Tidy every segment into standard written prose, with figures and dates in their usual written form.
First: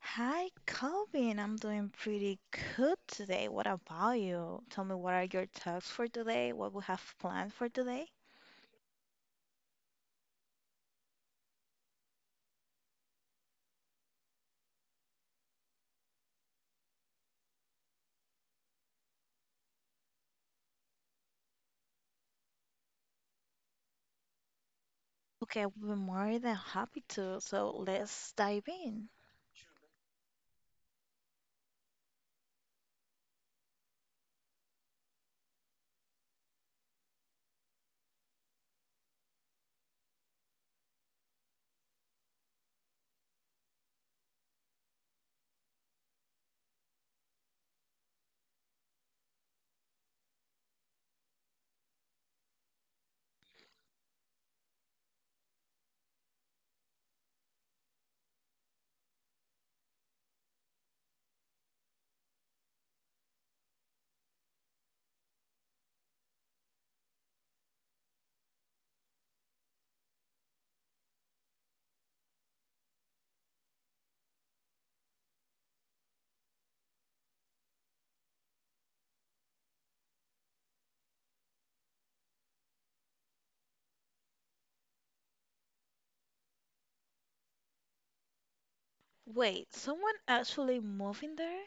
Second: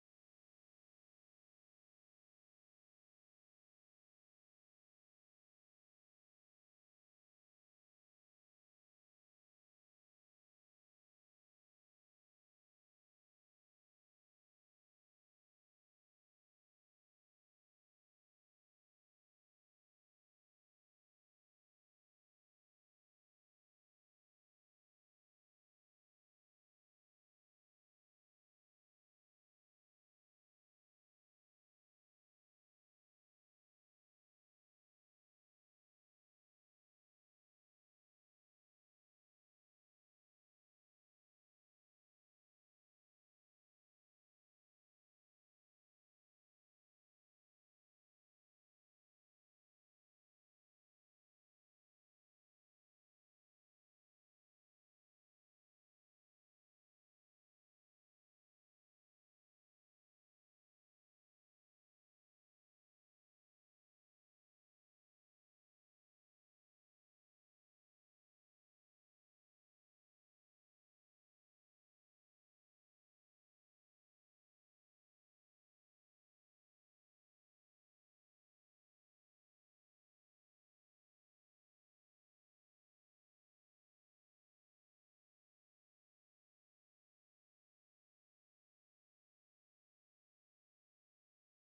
Hi, Colvin. I'm doing pretty good today. What about you? Tell me, what are your talks for today? What we have planned for today? Okay, we are more than happy to. So let's dive in. Wait, someone actually moving there?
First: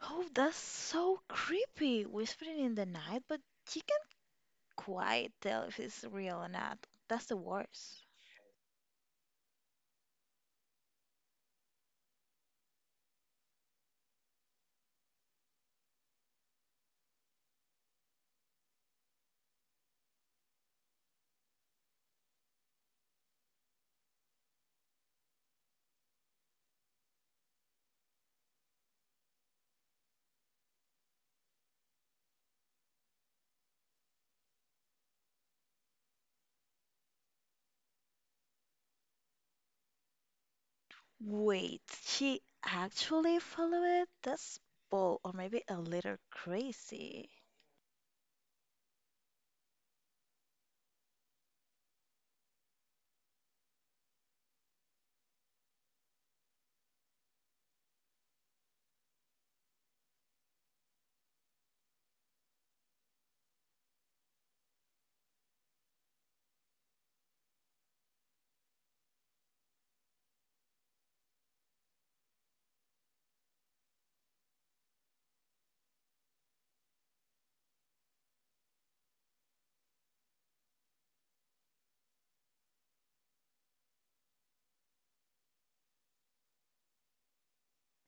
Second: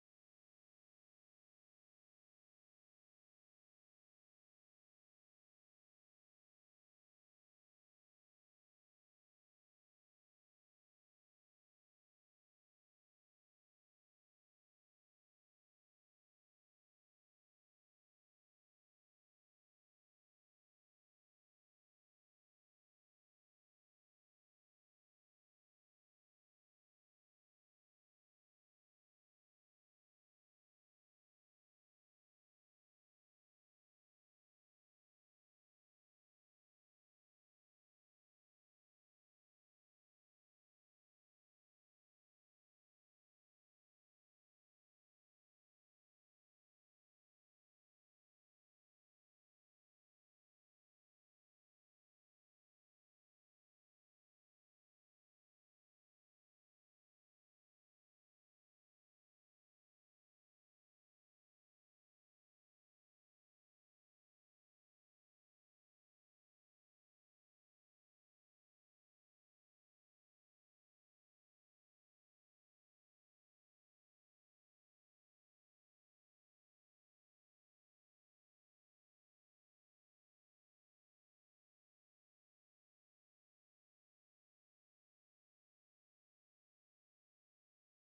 Oh, that's so creepy. Whispering in the night, but you can't quite tell if it's real or not. That's the worst. Wait, she actually followed it? That's bold, or maybe a little crazy.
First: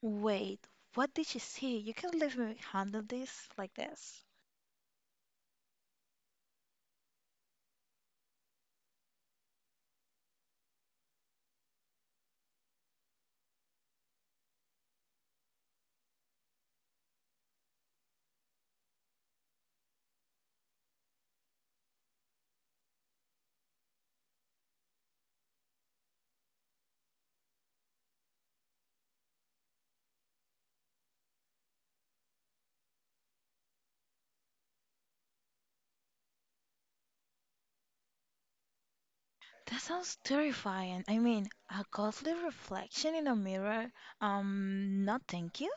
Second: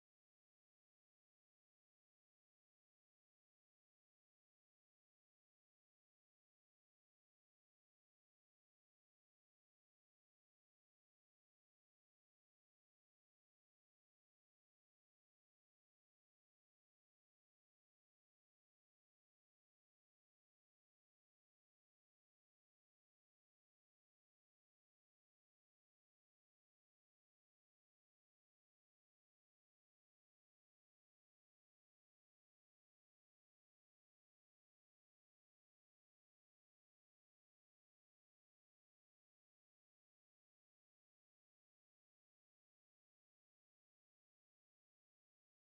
Wait, what did she see? You can leave me handle this like this. That sounds terrifying. I mean, a ghostly reflection in a mirror. No, thank you.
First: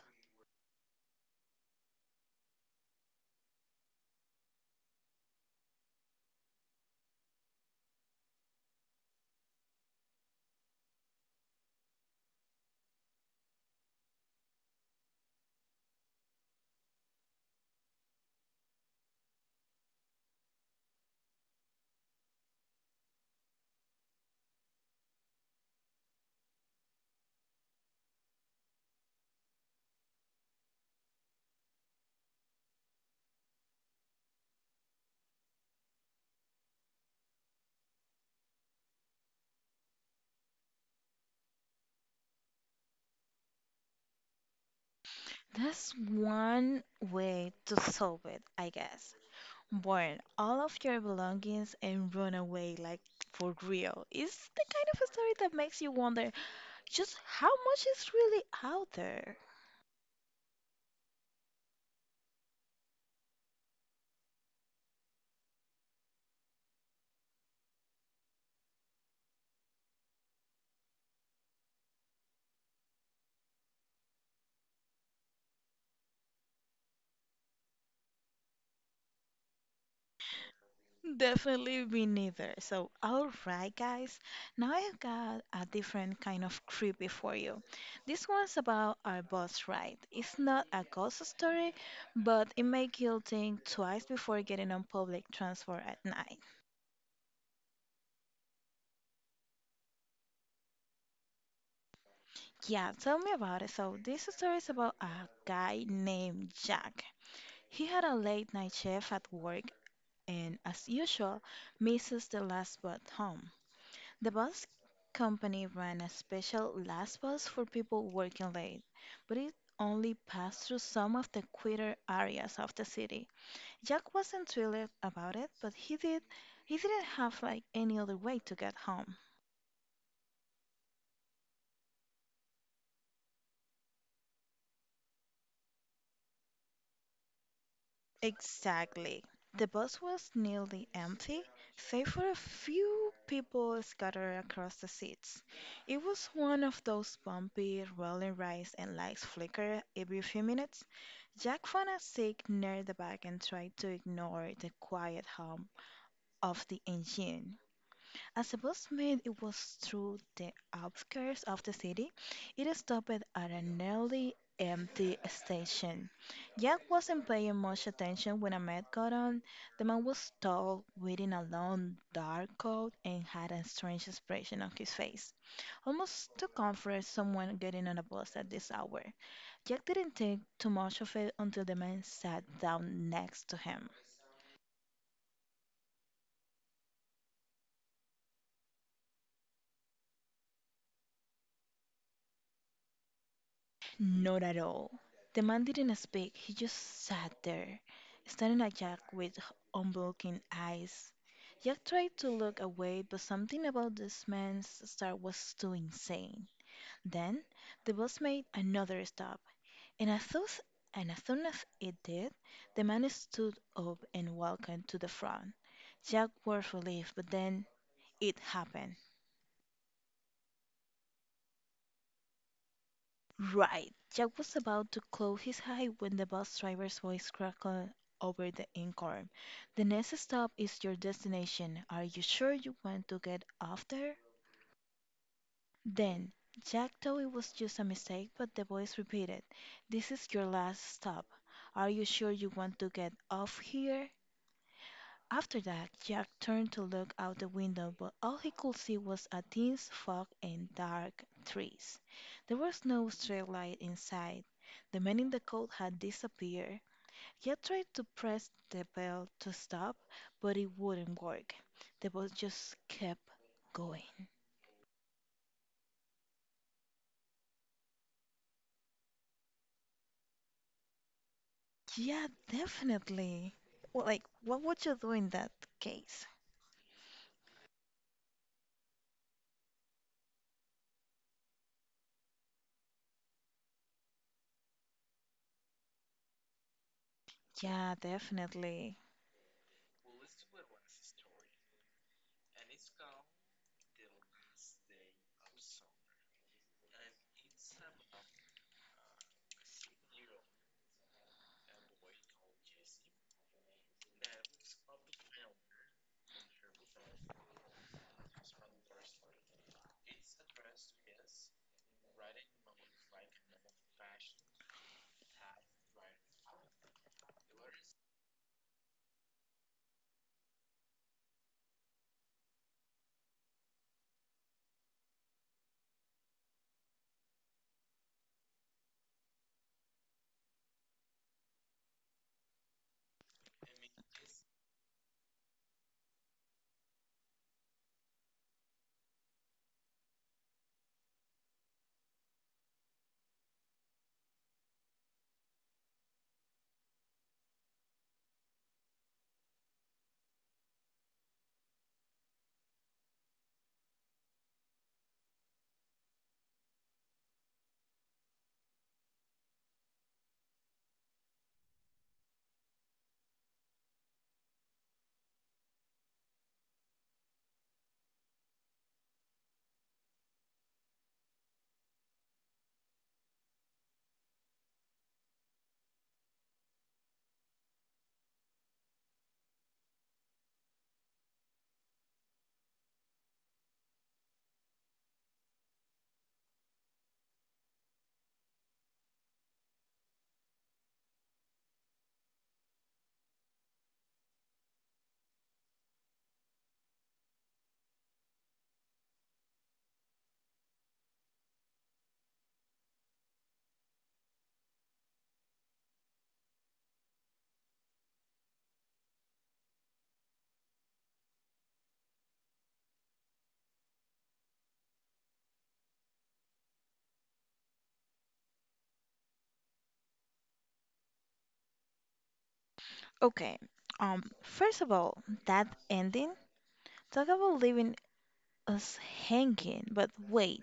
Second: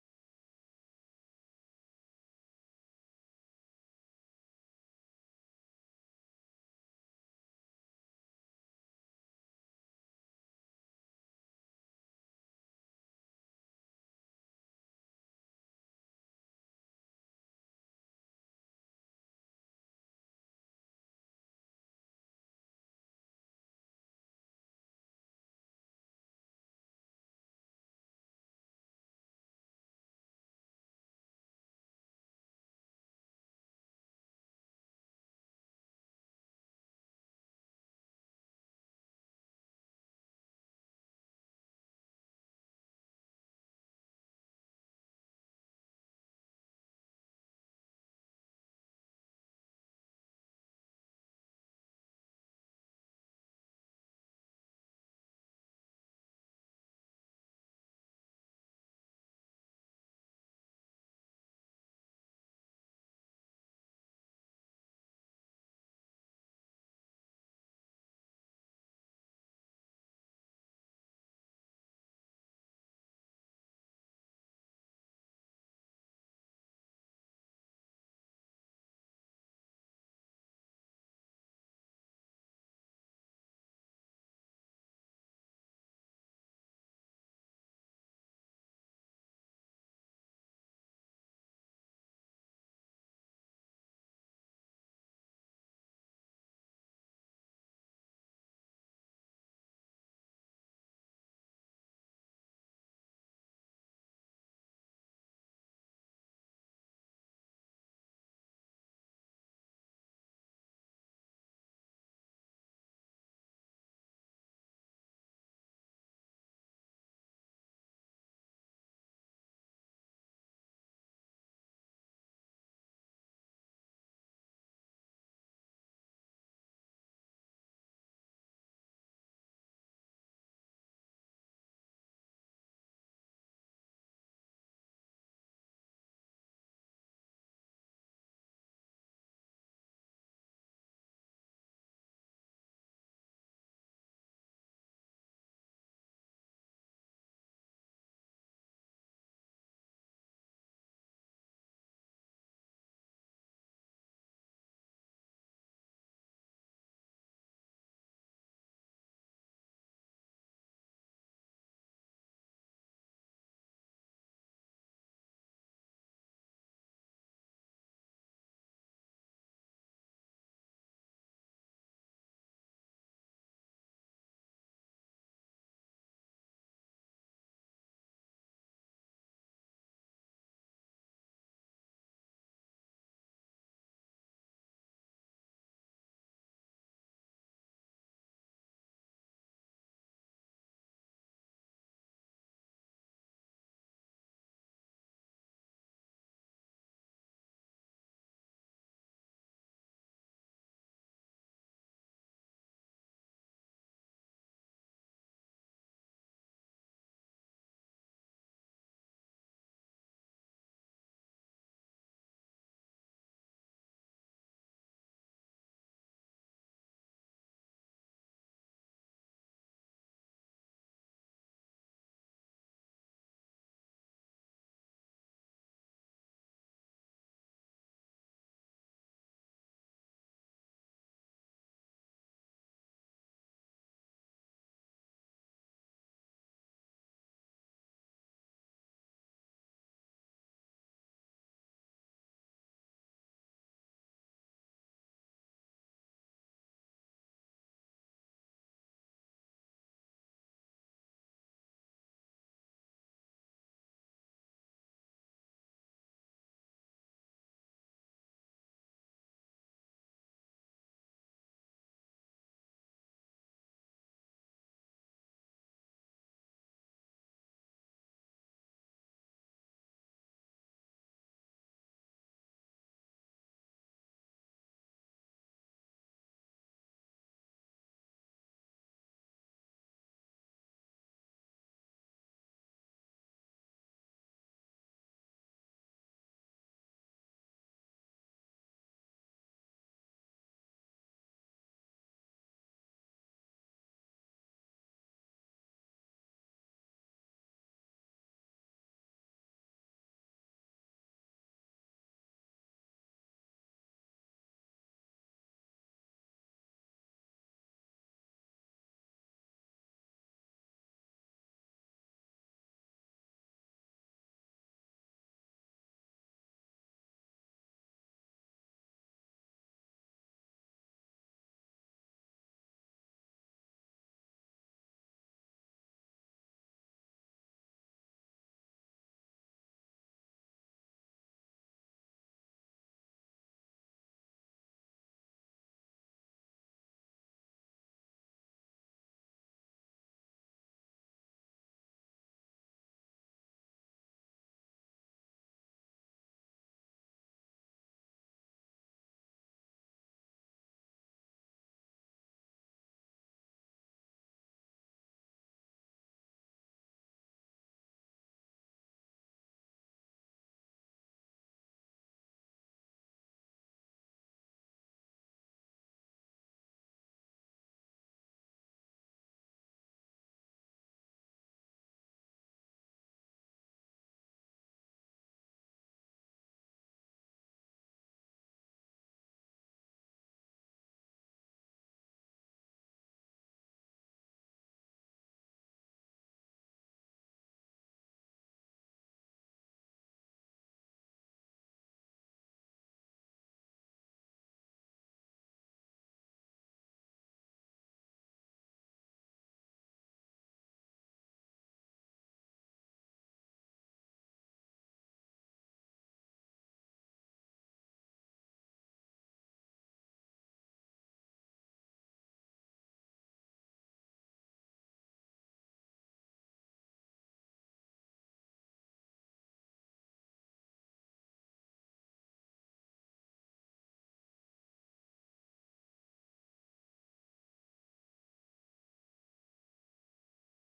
That's one way to solve it, I guess. Burn all of your belongings and run away, like for real. It's the kind of story that makes you wonder just how much is really out there. Definitely me neither. So, all right, guys, now I've got a different kind of creepy for you. This one's about our bus ride. It's not a ghost story, but it makes you think twice before getting on public transport at night. Yeah, tell me about it. So, this story is about a guy named Jack. He had a late night shift at work and, as usual, misses the last bus home. The bus company ran a special last bus for people working late, but it only passed through some of the quieter areas of the city. Jack wasn't thrilled about it, but he didn't have like any other way to get home. Exactly. The bus was nearly empty, save for a few people scattered across the seats. It was one of those bumpy, rolling rides and lights flicker every few minutes. Jack found a seat near the back and tried to ignore the quiet hum of the engine. As the bus made it was through the outskirts of the city, it stopped at a nearly empty station. Jack wasn't paying much attention when Ahmed got on. The man was tall, wearing a long, dark coat, and had a strange expression on his face. Almost too comfort someone getting on a bus at this hour. Jack didn't think too much of it until the man sat down next to him. Not at all. The man didn't speak, he just sat there, staring at Jack with unblinking eyes. Jack tried to look away, but something about this man's stare was too insane. Then the bus made another stop, and as soon as it did, the man stood up and walked to the front. Jack was relieved, but then it happened. Right. Jack was about to close his eye when the bus driver's voice crackled over the intercom. The next stop is your destination. Are you sure you want to get off there? Then, Jack thought it was just a mistake, but the voice repeated, this is your last stop. Are you sure you want to get off here? After that Jack turned to look out the window, but all he could see was a dense fog and dark trees. There was no street light in sight. The man in the coat had disappeared. Jack tried to press the bell to stop, but it wouldn't work. The bus just kept going. Yeah, definitely. Well, like, what would you do in that case? Yeah, definitely. Okay. First of all, that ending. Talk about living us hanging. But wait,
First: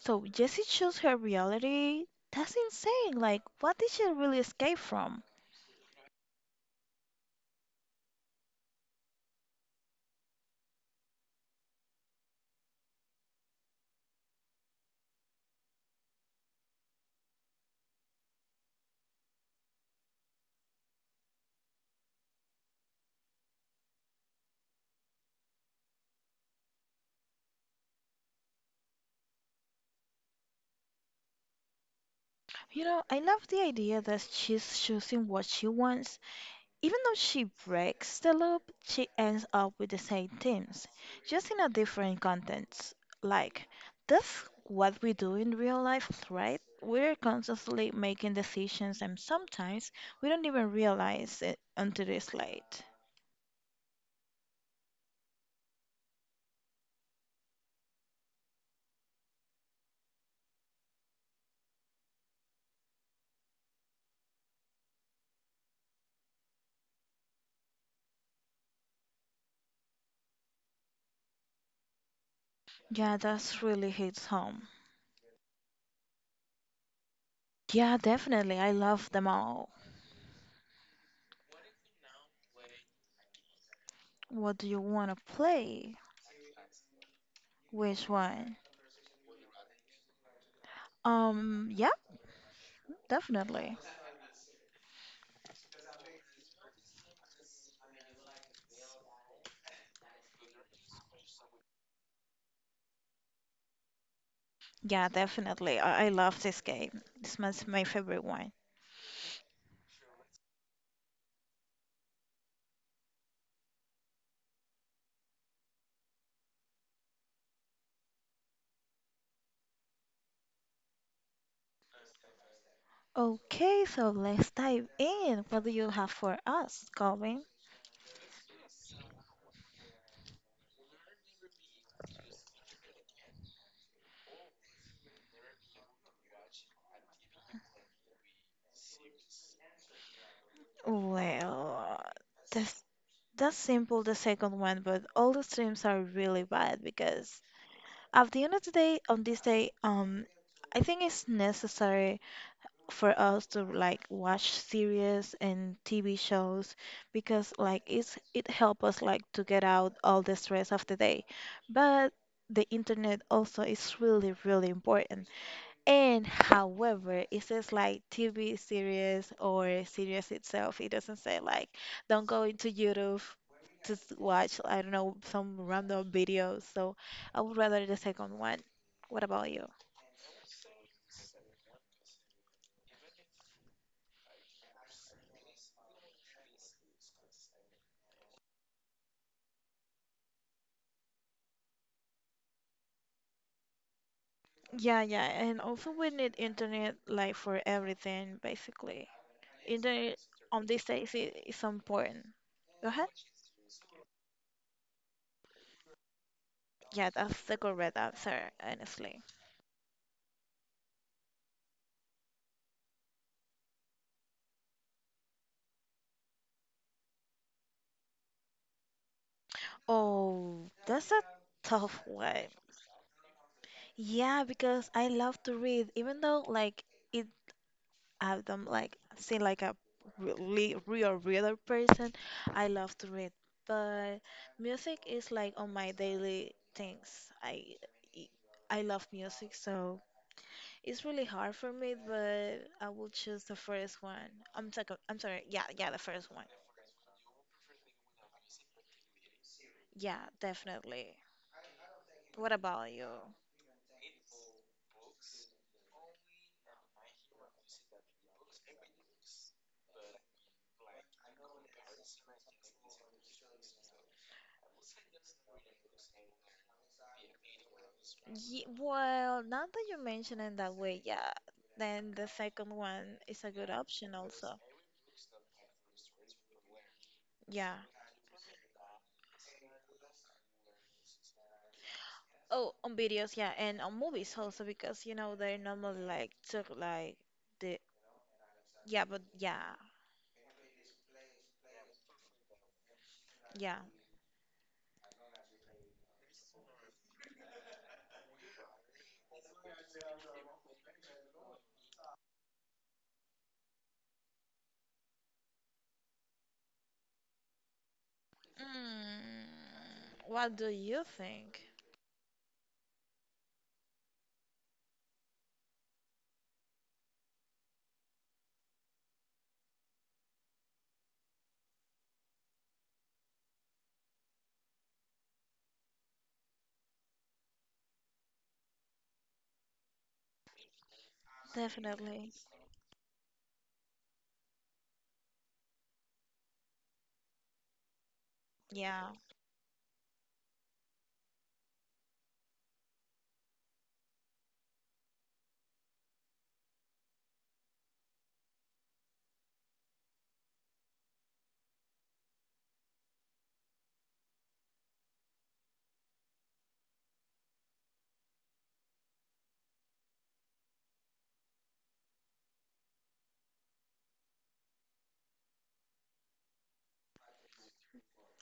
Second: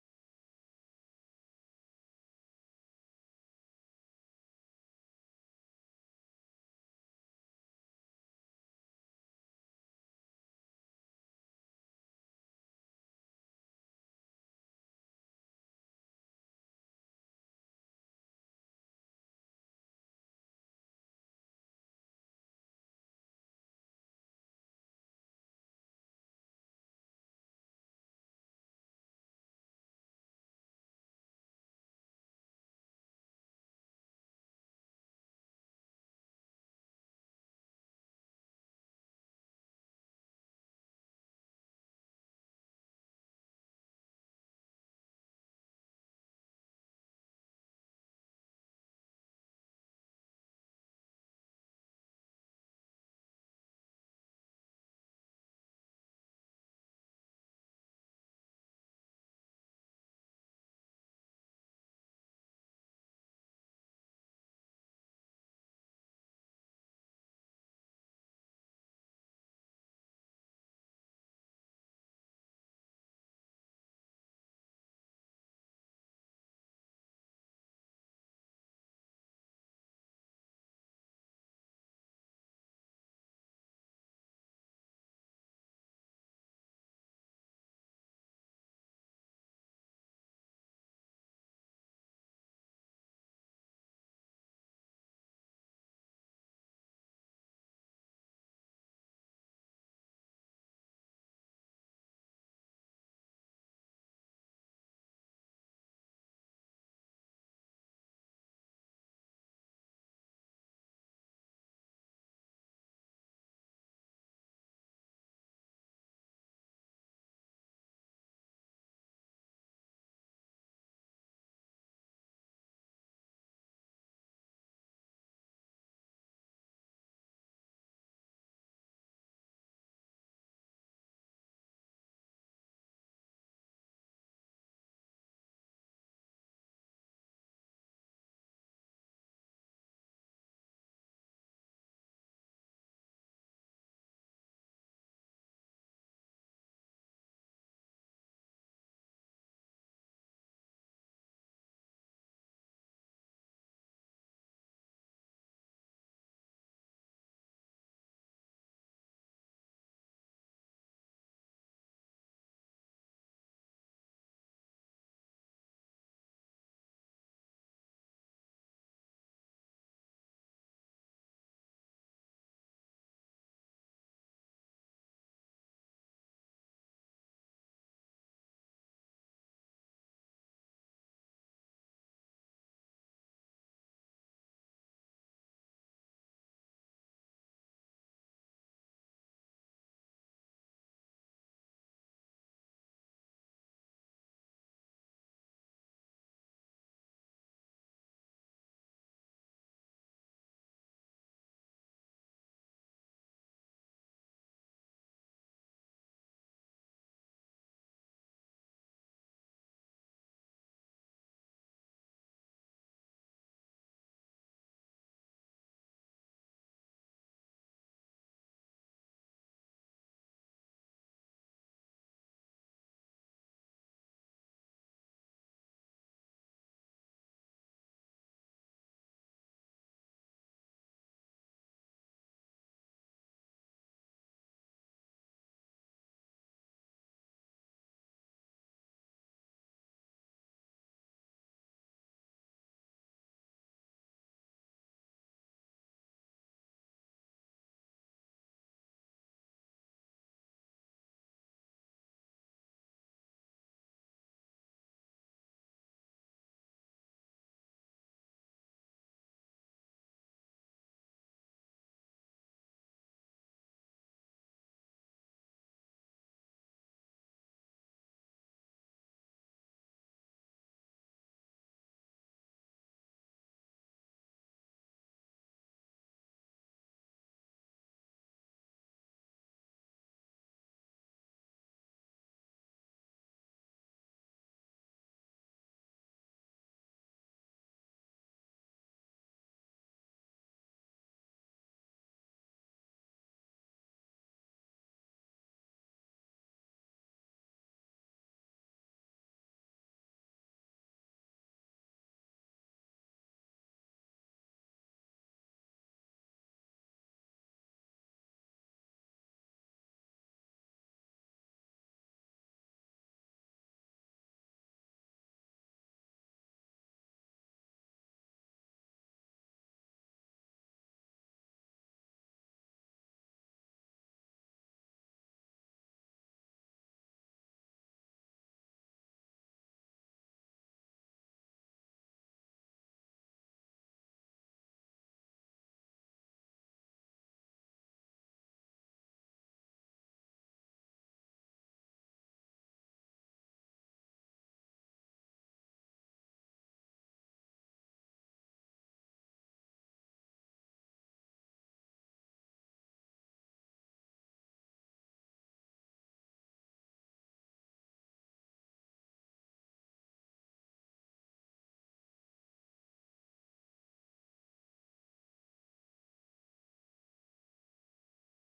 so Jessie chose her reality? That's insane. Like, what did she really escape from? You know, I love the idea that she's choosing what she wants. Even though she breaks the loop, she ends up with the same things, just in a different context. Like, that's what we do in real life, right? We're constantly making decisions, and sometimes we don't even realize it until it's late. Yeah, that's really hits home. Yeah, definitely. I love them all. What do you want to play? Which one? Yeah, definitely. Yeah, definitely. I love this game. This one's my favorite one. Okay, so let's dive in. What do you have for us, Colin? Well, that's that's simple, the second one, but all the streams are really bad because at the end of the day, on this day, I think it's necessary for us to like watch series and TV shows because like it help us like to get out all the stress of the day. But the internet also is really important. And however, it says like TV series or series itself. It doesn't say like don't go into YouTube to watch I don't know some random videos. So I would rather the second one. What about you? Yeah, yeah, and also we need internet like for everything basically. Internet on these days is so important. Go ahead. Yeah, that's the correct answer, honestly. Oh, that's a tough one. Yeah, because I love to read, even though like it I don't like seem like a really real reader person. I love to read, but music is like on my daily things. E, I love music, so it's really hard for me. But I will choose the first one. I'm second. I'm sorry. Yeah, yeah, the first one. Yeah, definitely. What about you? Ye Well, now that you mention it that way, yeah, then the second one is a good option also. Yeah. Oh, on videos, yeah, and on movies also because you know they normally like took like the yeah, but yeah, yeah. What do you think? Definitely, yeah.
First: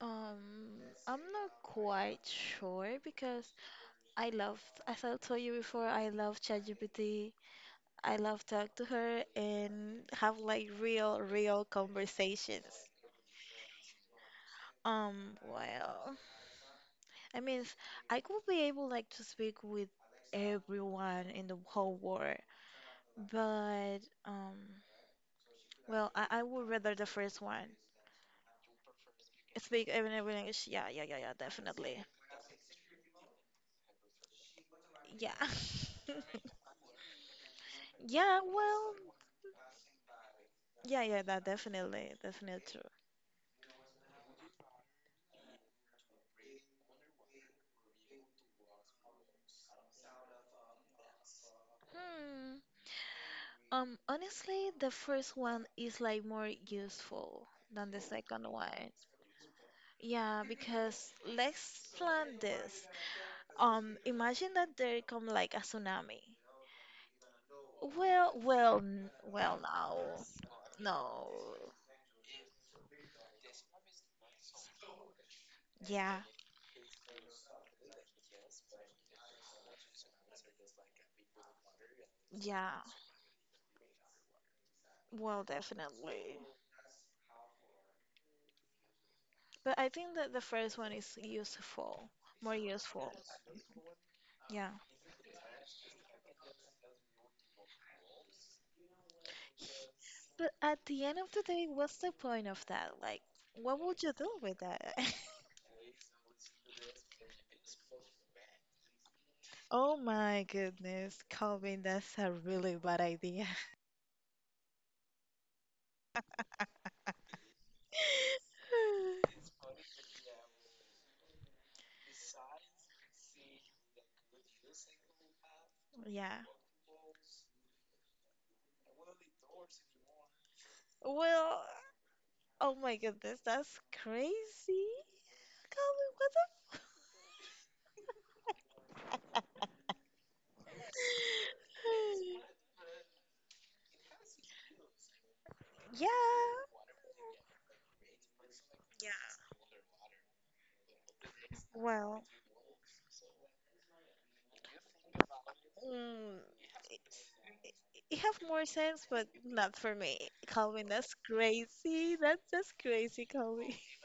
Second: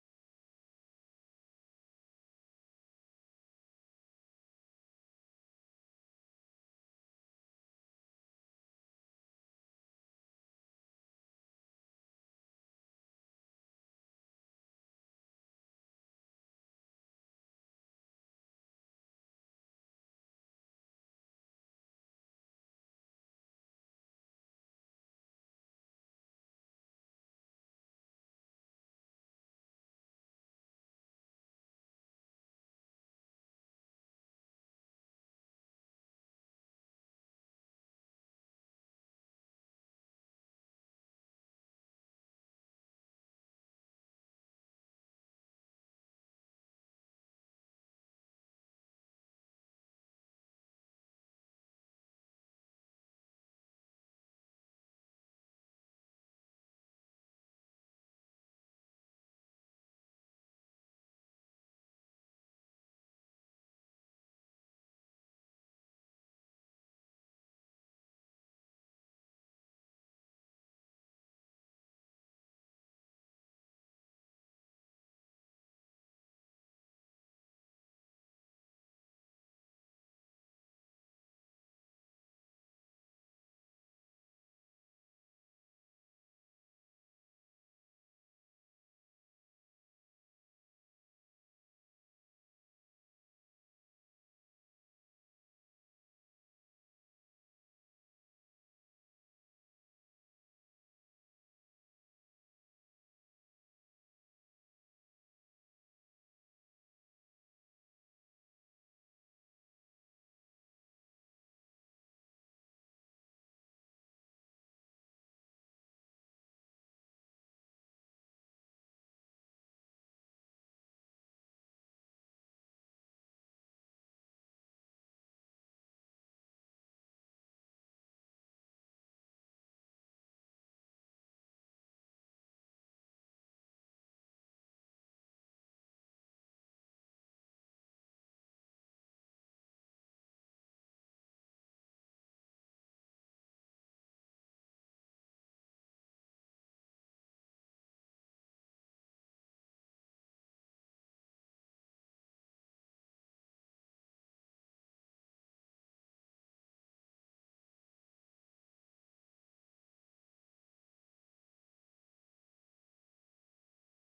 I'm not quite sure because I love, as I told you before, I love ChatGPT. I love talk to her and have like real, real conversations. Well, I mean, I could be able like to speak with everyone in the whole world, but um, well, I would rather the first one. Speak every language. Yeah, yeah, yeah, yeah, definitely. Yeah. Yeah, well, yeah, yeah, that definitely, definitely true. Hmm. Honestly, the first one is like more useful than the second one. Yeah, because let's plan this. Imagine that there come like a tsunami. Well, well, well, no. No. Yeah, yeah. Well, definitely. But I think that the first one is useful, more useful. Yeah. But at the end of the day, what's the point of that? Like, what would you do with that? Oh my goodness, Calvin, that's a really bad idea. Yeah. Well, oh my goodness, that's crazy. Colin, what the fuck? Yeah. Yeah. Well, mm, it, it it have more sense, but not for me. Calvin, that's crazy. That's crazy, Calvin.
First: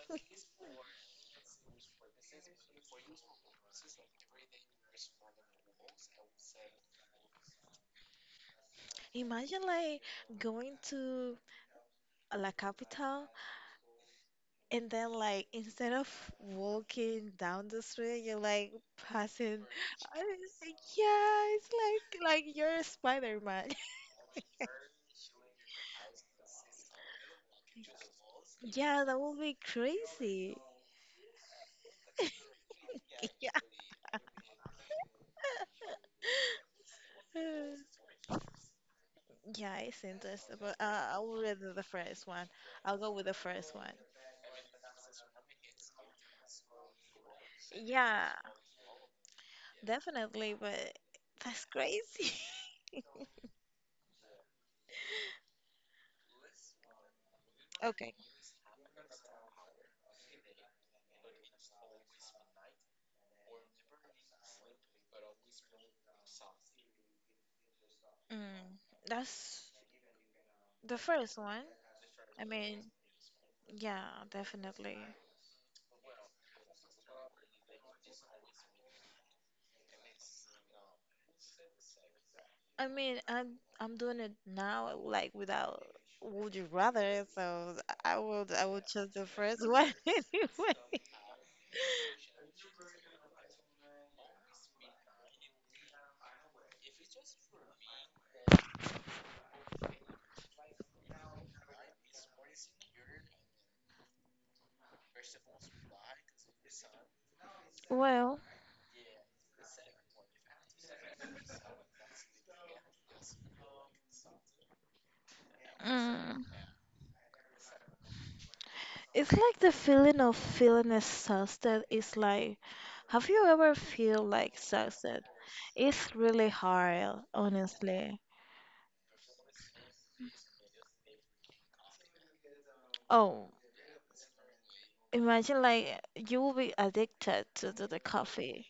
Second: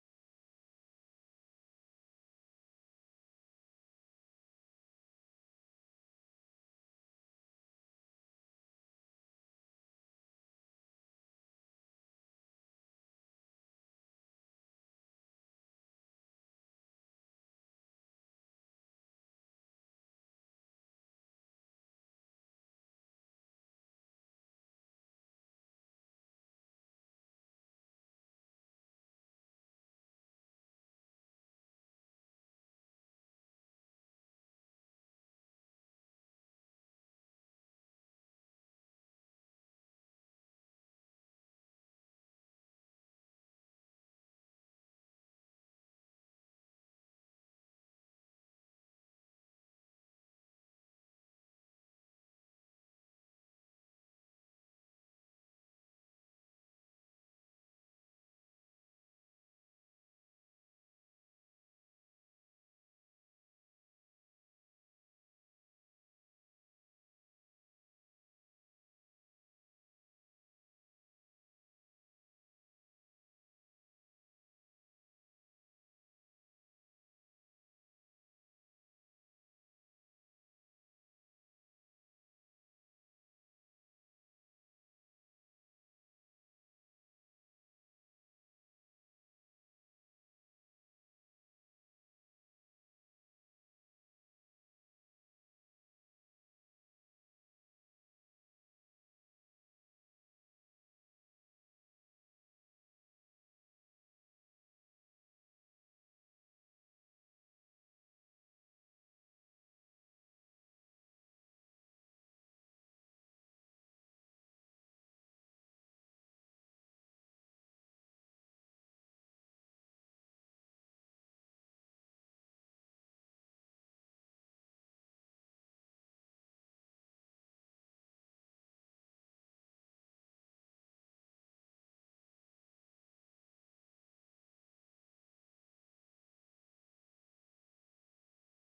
Imagine like going to La Capital, and then like instead of walking down the street, you're like passing. I was like, yeah, it's like you're a Spider-Man. Yeah, that would be crazy. Yeah. Uh, yeah, it's interesting, but I will read the first one. I'll go with the first one. Yeah. Definitely, but that's crazy. Okay. Mm, that's the first one. I mean, yeah, definitely. I mean, I'm doing it now, like without would you rather, so I would choose the first one anyway. Well, mm. It's like the feeling of feeling exhausted. It's like, have you ever feel like exhausted? It's really hard, honestly. Oh, imagine like you will be addicted to the coffee.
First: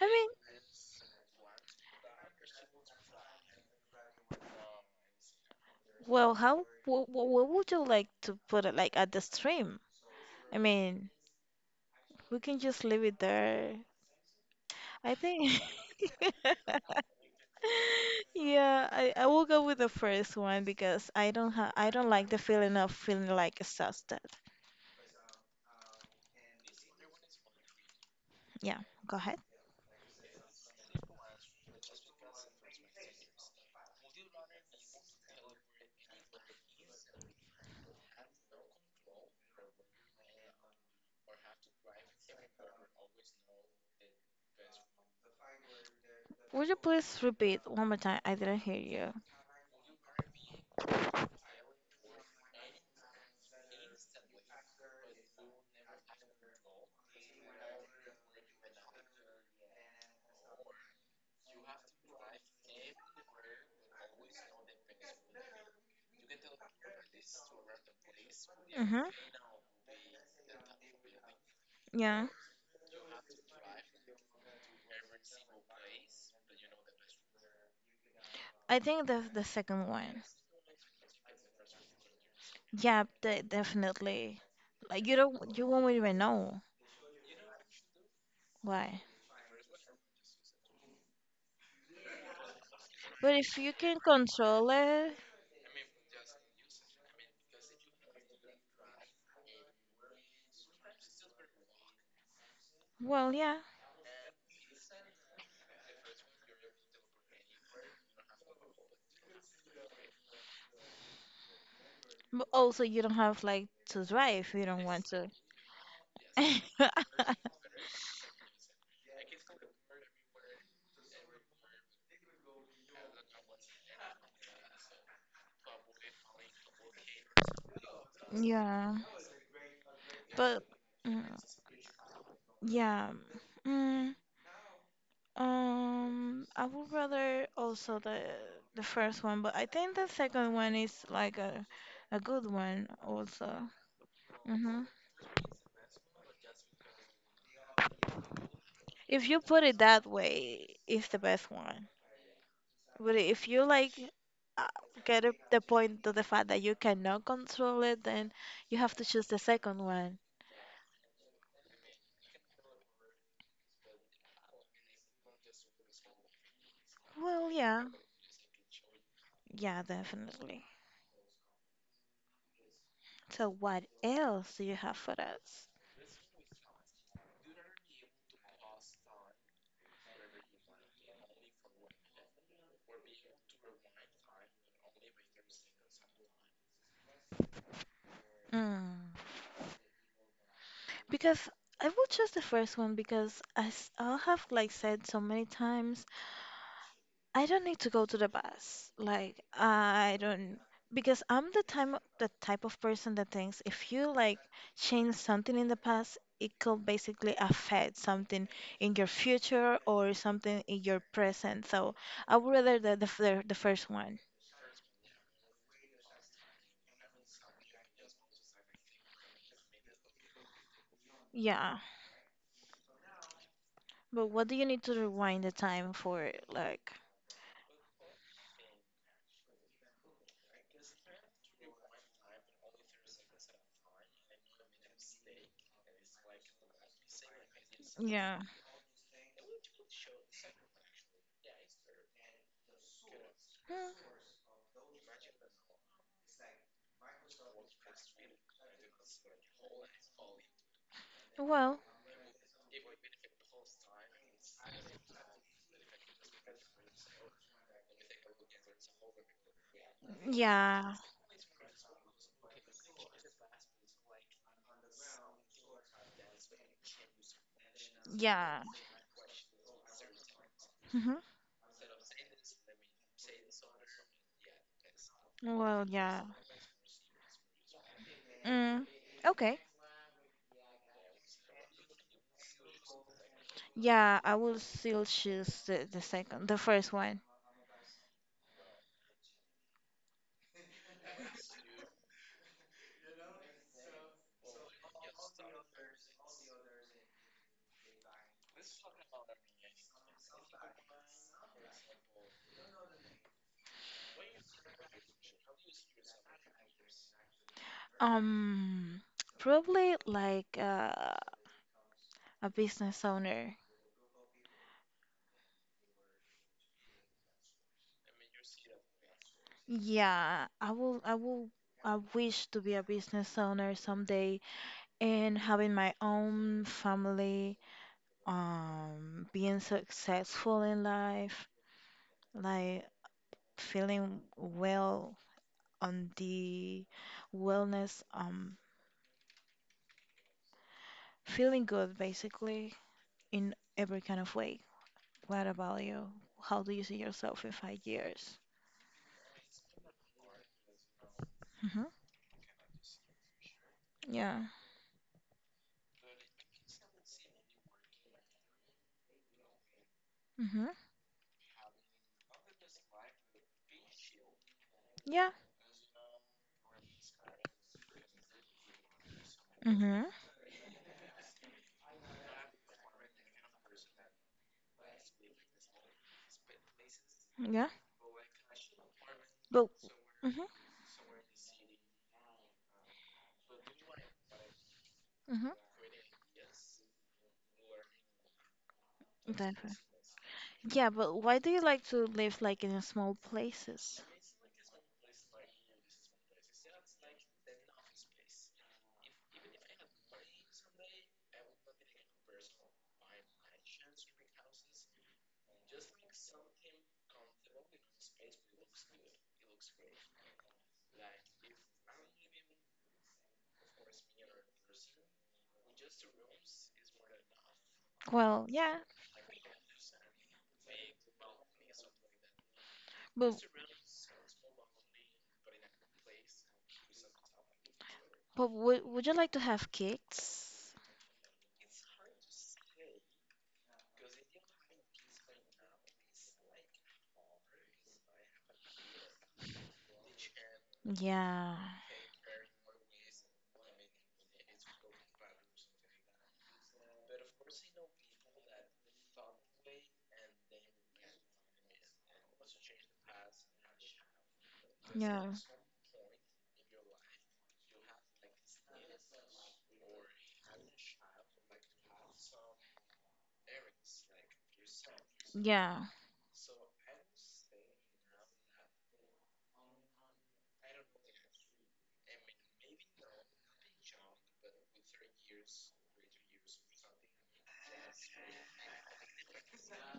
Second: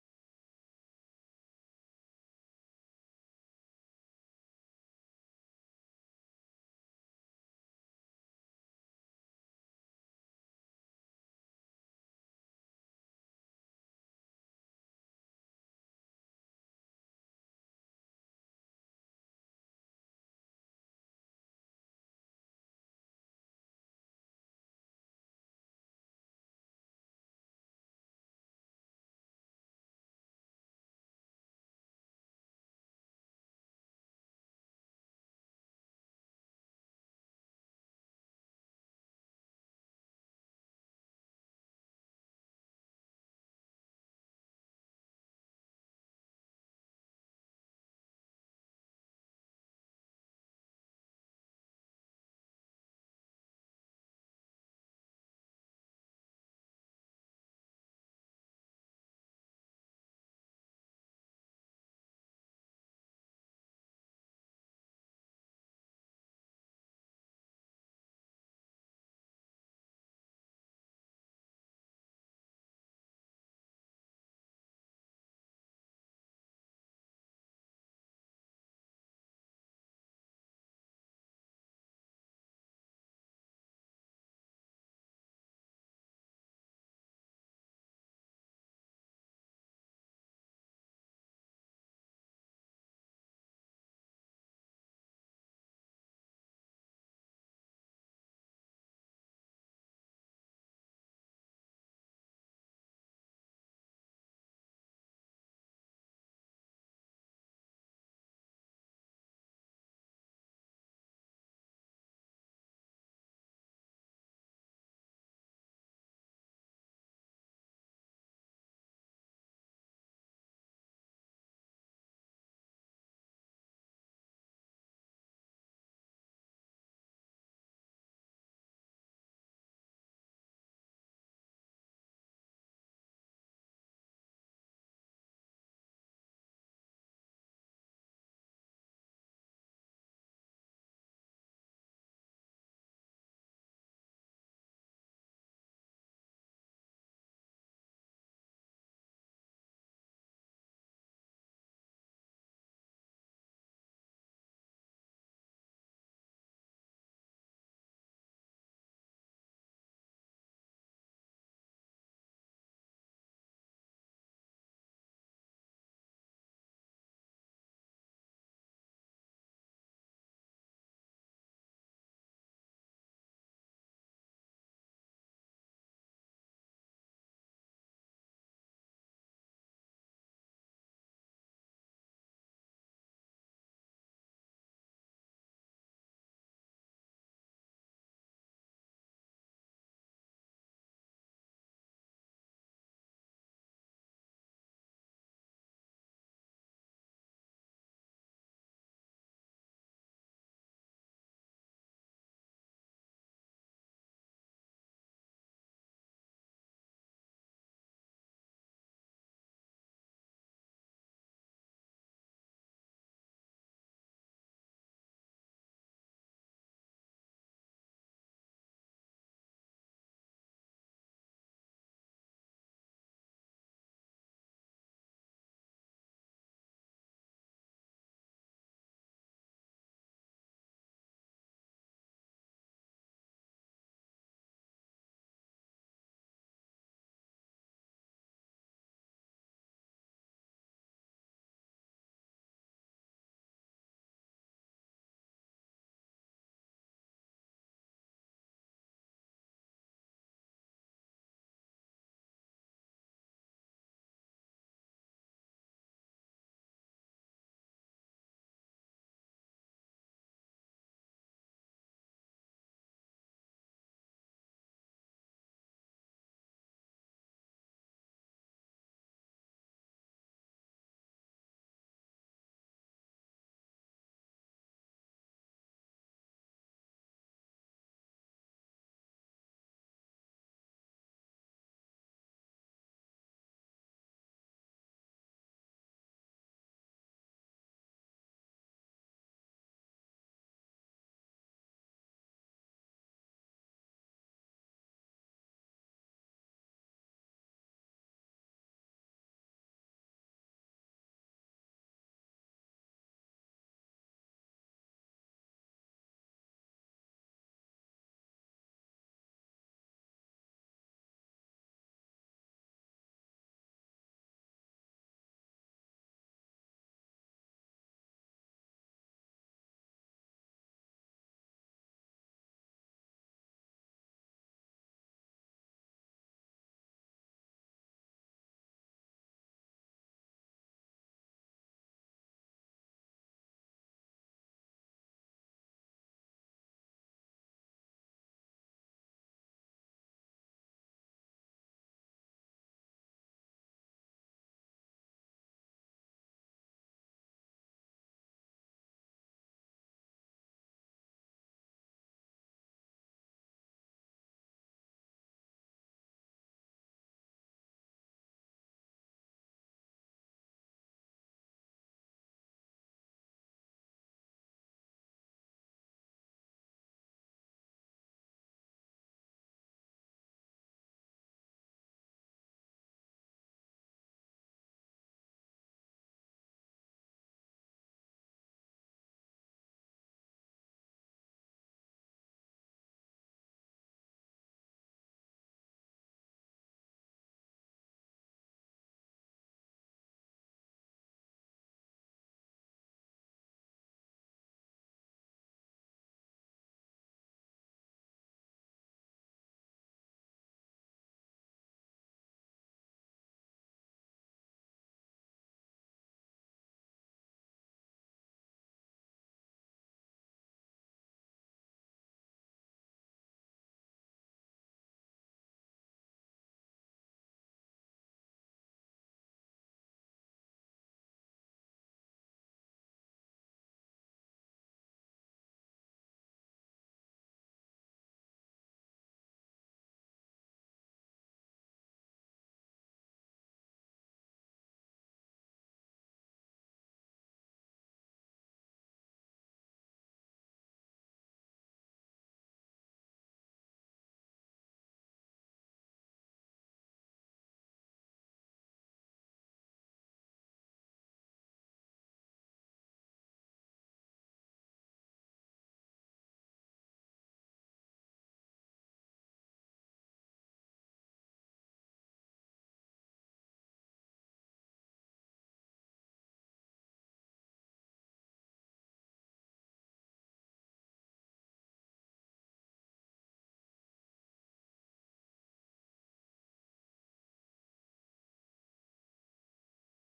I mean, well, how what would you like to put it like at the stream? I mean, we can just leave it there I think. Yeah, I will go with the first one because I don't like the feeling of feeling like exhausted. Yeah, go ahead. Would you please repeat one more time? I didn't hear you. Mm-hmm. Yeah. I think that's the second one. Yeah, de definitely. Like you won't even know why. But if you can control it, well, yeah. But also you don't have like to drive. You don't want to. Yeah, but mm, yeah, mm, I would rather also the first one, but I think the second one is like a good one also. Hmm. If you put it that way, it's the best one. But if you like uh, the point to the fact that you cannot control it, then you have to choose the second one. Well, yeah, yeah, definitely. So what else do you have for us? Mm. Because I will choose the first one because as I have like said so many times, I don't need to go to the bus. Like I don't because I'm the type of person that thinks if you like change something in the past, it could basically affect something in your future or something in your present. So I would rather the first one. Yeah. But what do you need to rewind the time for like yeah. Hmm. Well, yeah. Yeah. Hmm. Well, yeah. Mm, okay. Yeah, I will still choose the first one. Um, probably like a business owner. Yeah, I wish to be a business owner someday and having my own family, being successful in life, like feeling well on the wellness, feeling good basically in every kind of way. What about you? How do you see yourself in 5 years? Hmm. Yeah. Hmm. Yeah. Hmm. Yeah. But. Hmm. Hmm. Definitely. Yeah, but why do you like to live like in small places? Well, yeah. But would you like to have kids? Yeah. Yeah. Yeah.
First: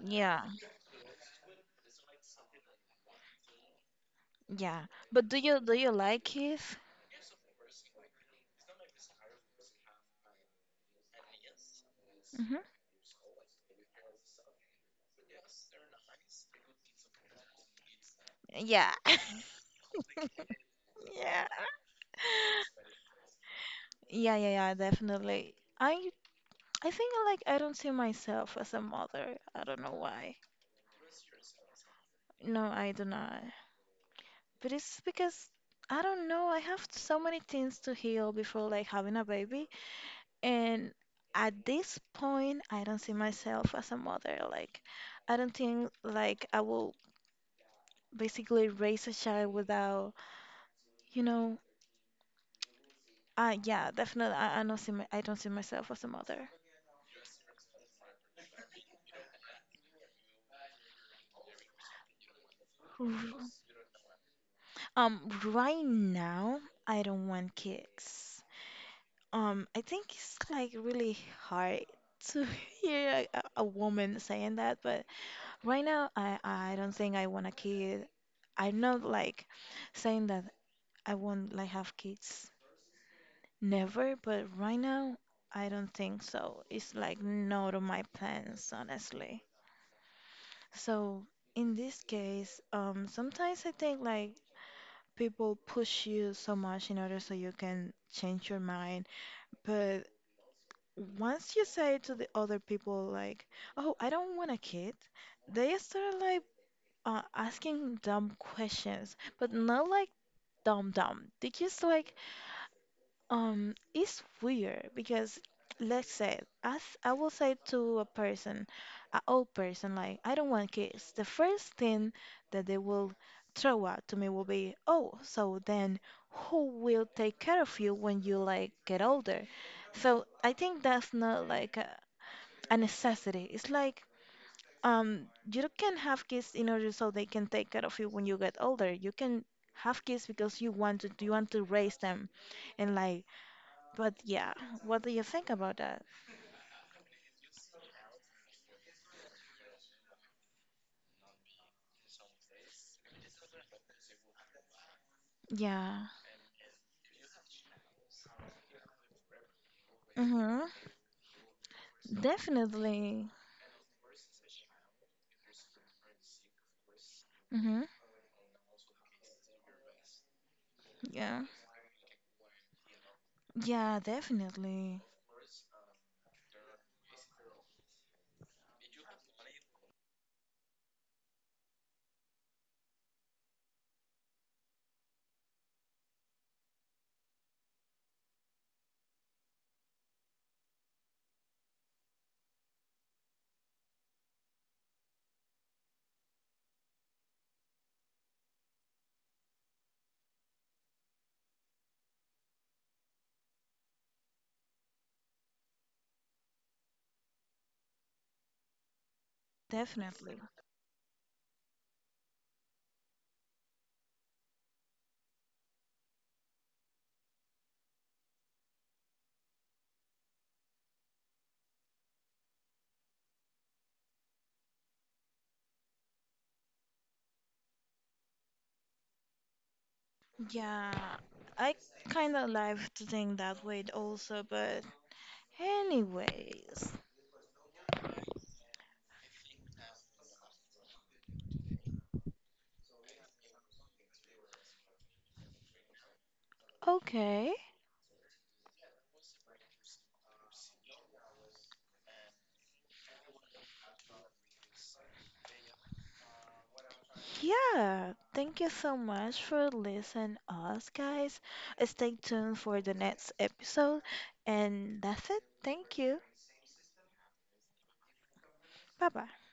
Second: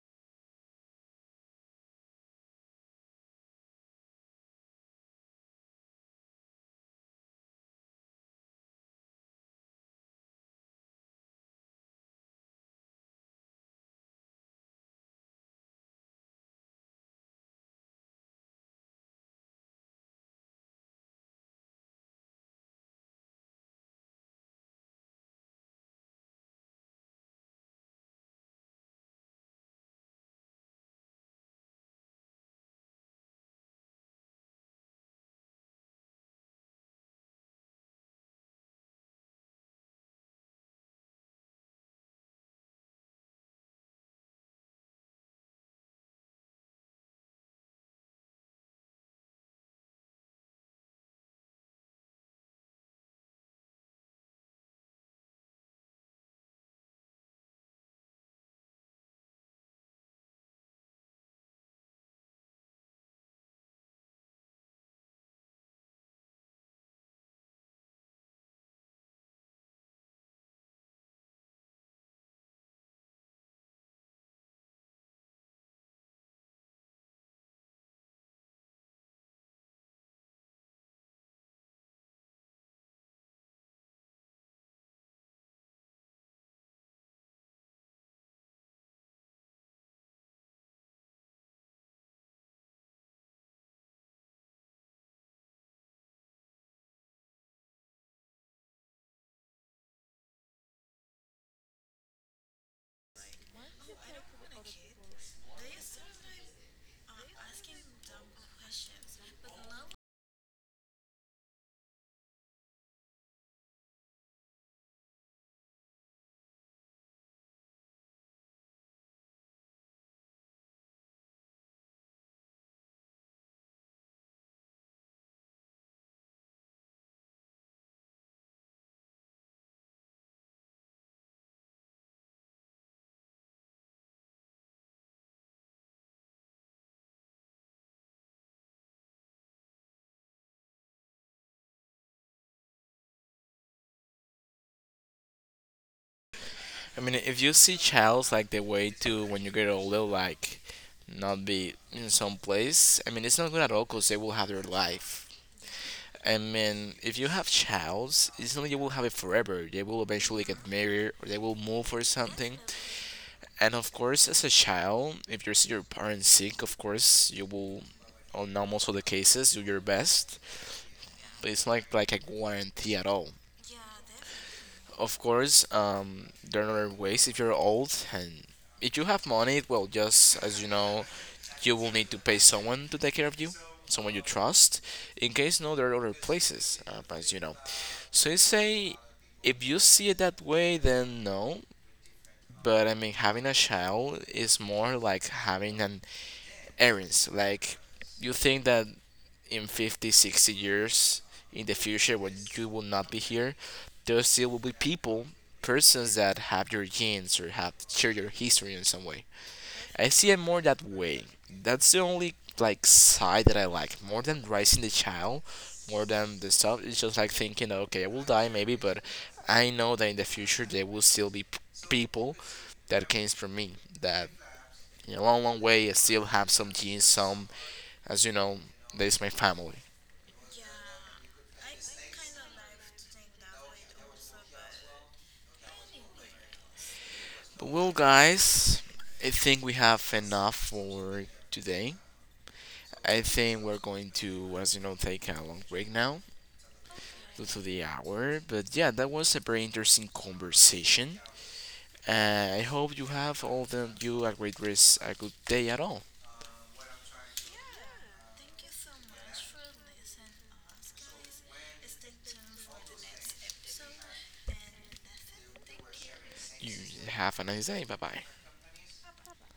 Yeah. Yeah. But do you like kids? Hmm. Yeah. Yeah. Yeah, yeah, yeah, definitely. I think like I don't see myself as a mother. I don't know why. No, I do not. But it's because I don't know. I have so many things to heal before like having a baby, and at this point, I don't see myself as a mother. Like, I don't think like I will basically raise a child without, you know, yeah, definitely. I don't see my, I don't see myself as a mother. Right now, I don't want kids. I think it's like really hard to hear a woman saying that, but right now, I don't think I want a kid. I'm not like saying that I won't like have kids. Never, but right now, I don't think so. It's like not on my plans, honestly. So in this case, sometimes I think like people push you so much in order so you can change your mind, but once you say to the other people like, "Oh, I don't want a kid," they start like asking dumb questions, but not like dumb. They just like it's weird because let's say as I will say to a person, an old person, like I don't want kids. The first thing that they will throw out to me will be, "Oh, so then who will take care of you when you like get older?" So I think that's not like a necessity. It's like you can have kids in order so they can take care of you when you get older. You can have kids because you want to raise them and like but yeah, what do you think about that? I mean, if you see childs like the way to when you get older, like not be in some place, I mean, it's not good at all because they will have their life. Yeah. I mean, if you have childs, it's not like you will have it forever. They will eventually get Mm-hmm. married or they will move or something. Definitely. And of course, as a child, if you see your parents sick, of course, you will, Mm-hmm. on almost all the cases, do your best. Yeah. But it's not like a guarantee at all. Yeah, definitely. Of course, there are other ways if you're old, and if you have money, well, just as you know, you will need to pay someone to take care of you, someone you trust. In case no, there are other places, as you know. So you say, if you see it that way, then no. But I mean, having a child is more like having an errands. Like you think that in 50, 60 years in the future when you will not be here, there still will be people, persons that have your genes or have share your history in some way. I see it Definitely. more that way. That's the only like side that I like more than raising the child, more than the stuff. It's just like thinking, okay, I will die maybe, but I know that in the future there will still be people that came from me that in a long, long way I still have some genes, some, as you know, there's my family. Yeah. I kind of like to think that way also, but anyways. Well, guys, I think we have enough for today. I think we're going to, as you know, take a long break now due Okay. to the hour. But yeah, that was a very interesting conversation. I hope you have all of you a great rest, a good day at all. Yeah. Thank you so much for listening us, guys. Stay tuned for the next episode. And that's it. Thank you. You have a nice day. Bye bye. Bye-bye.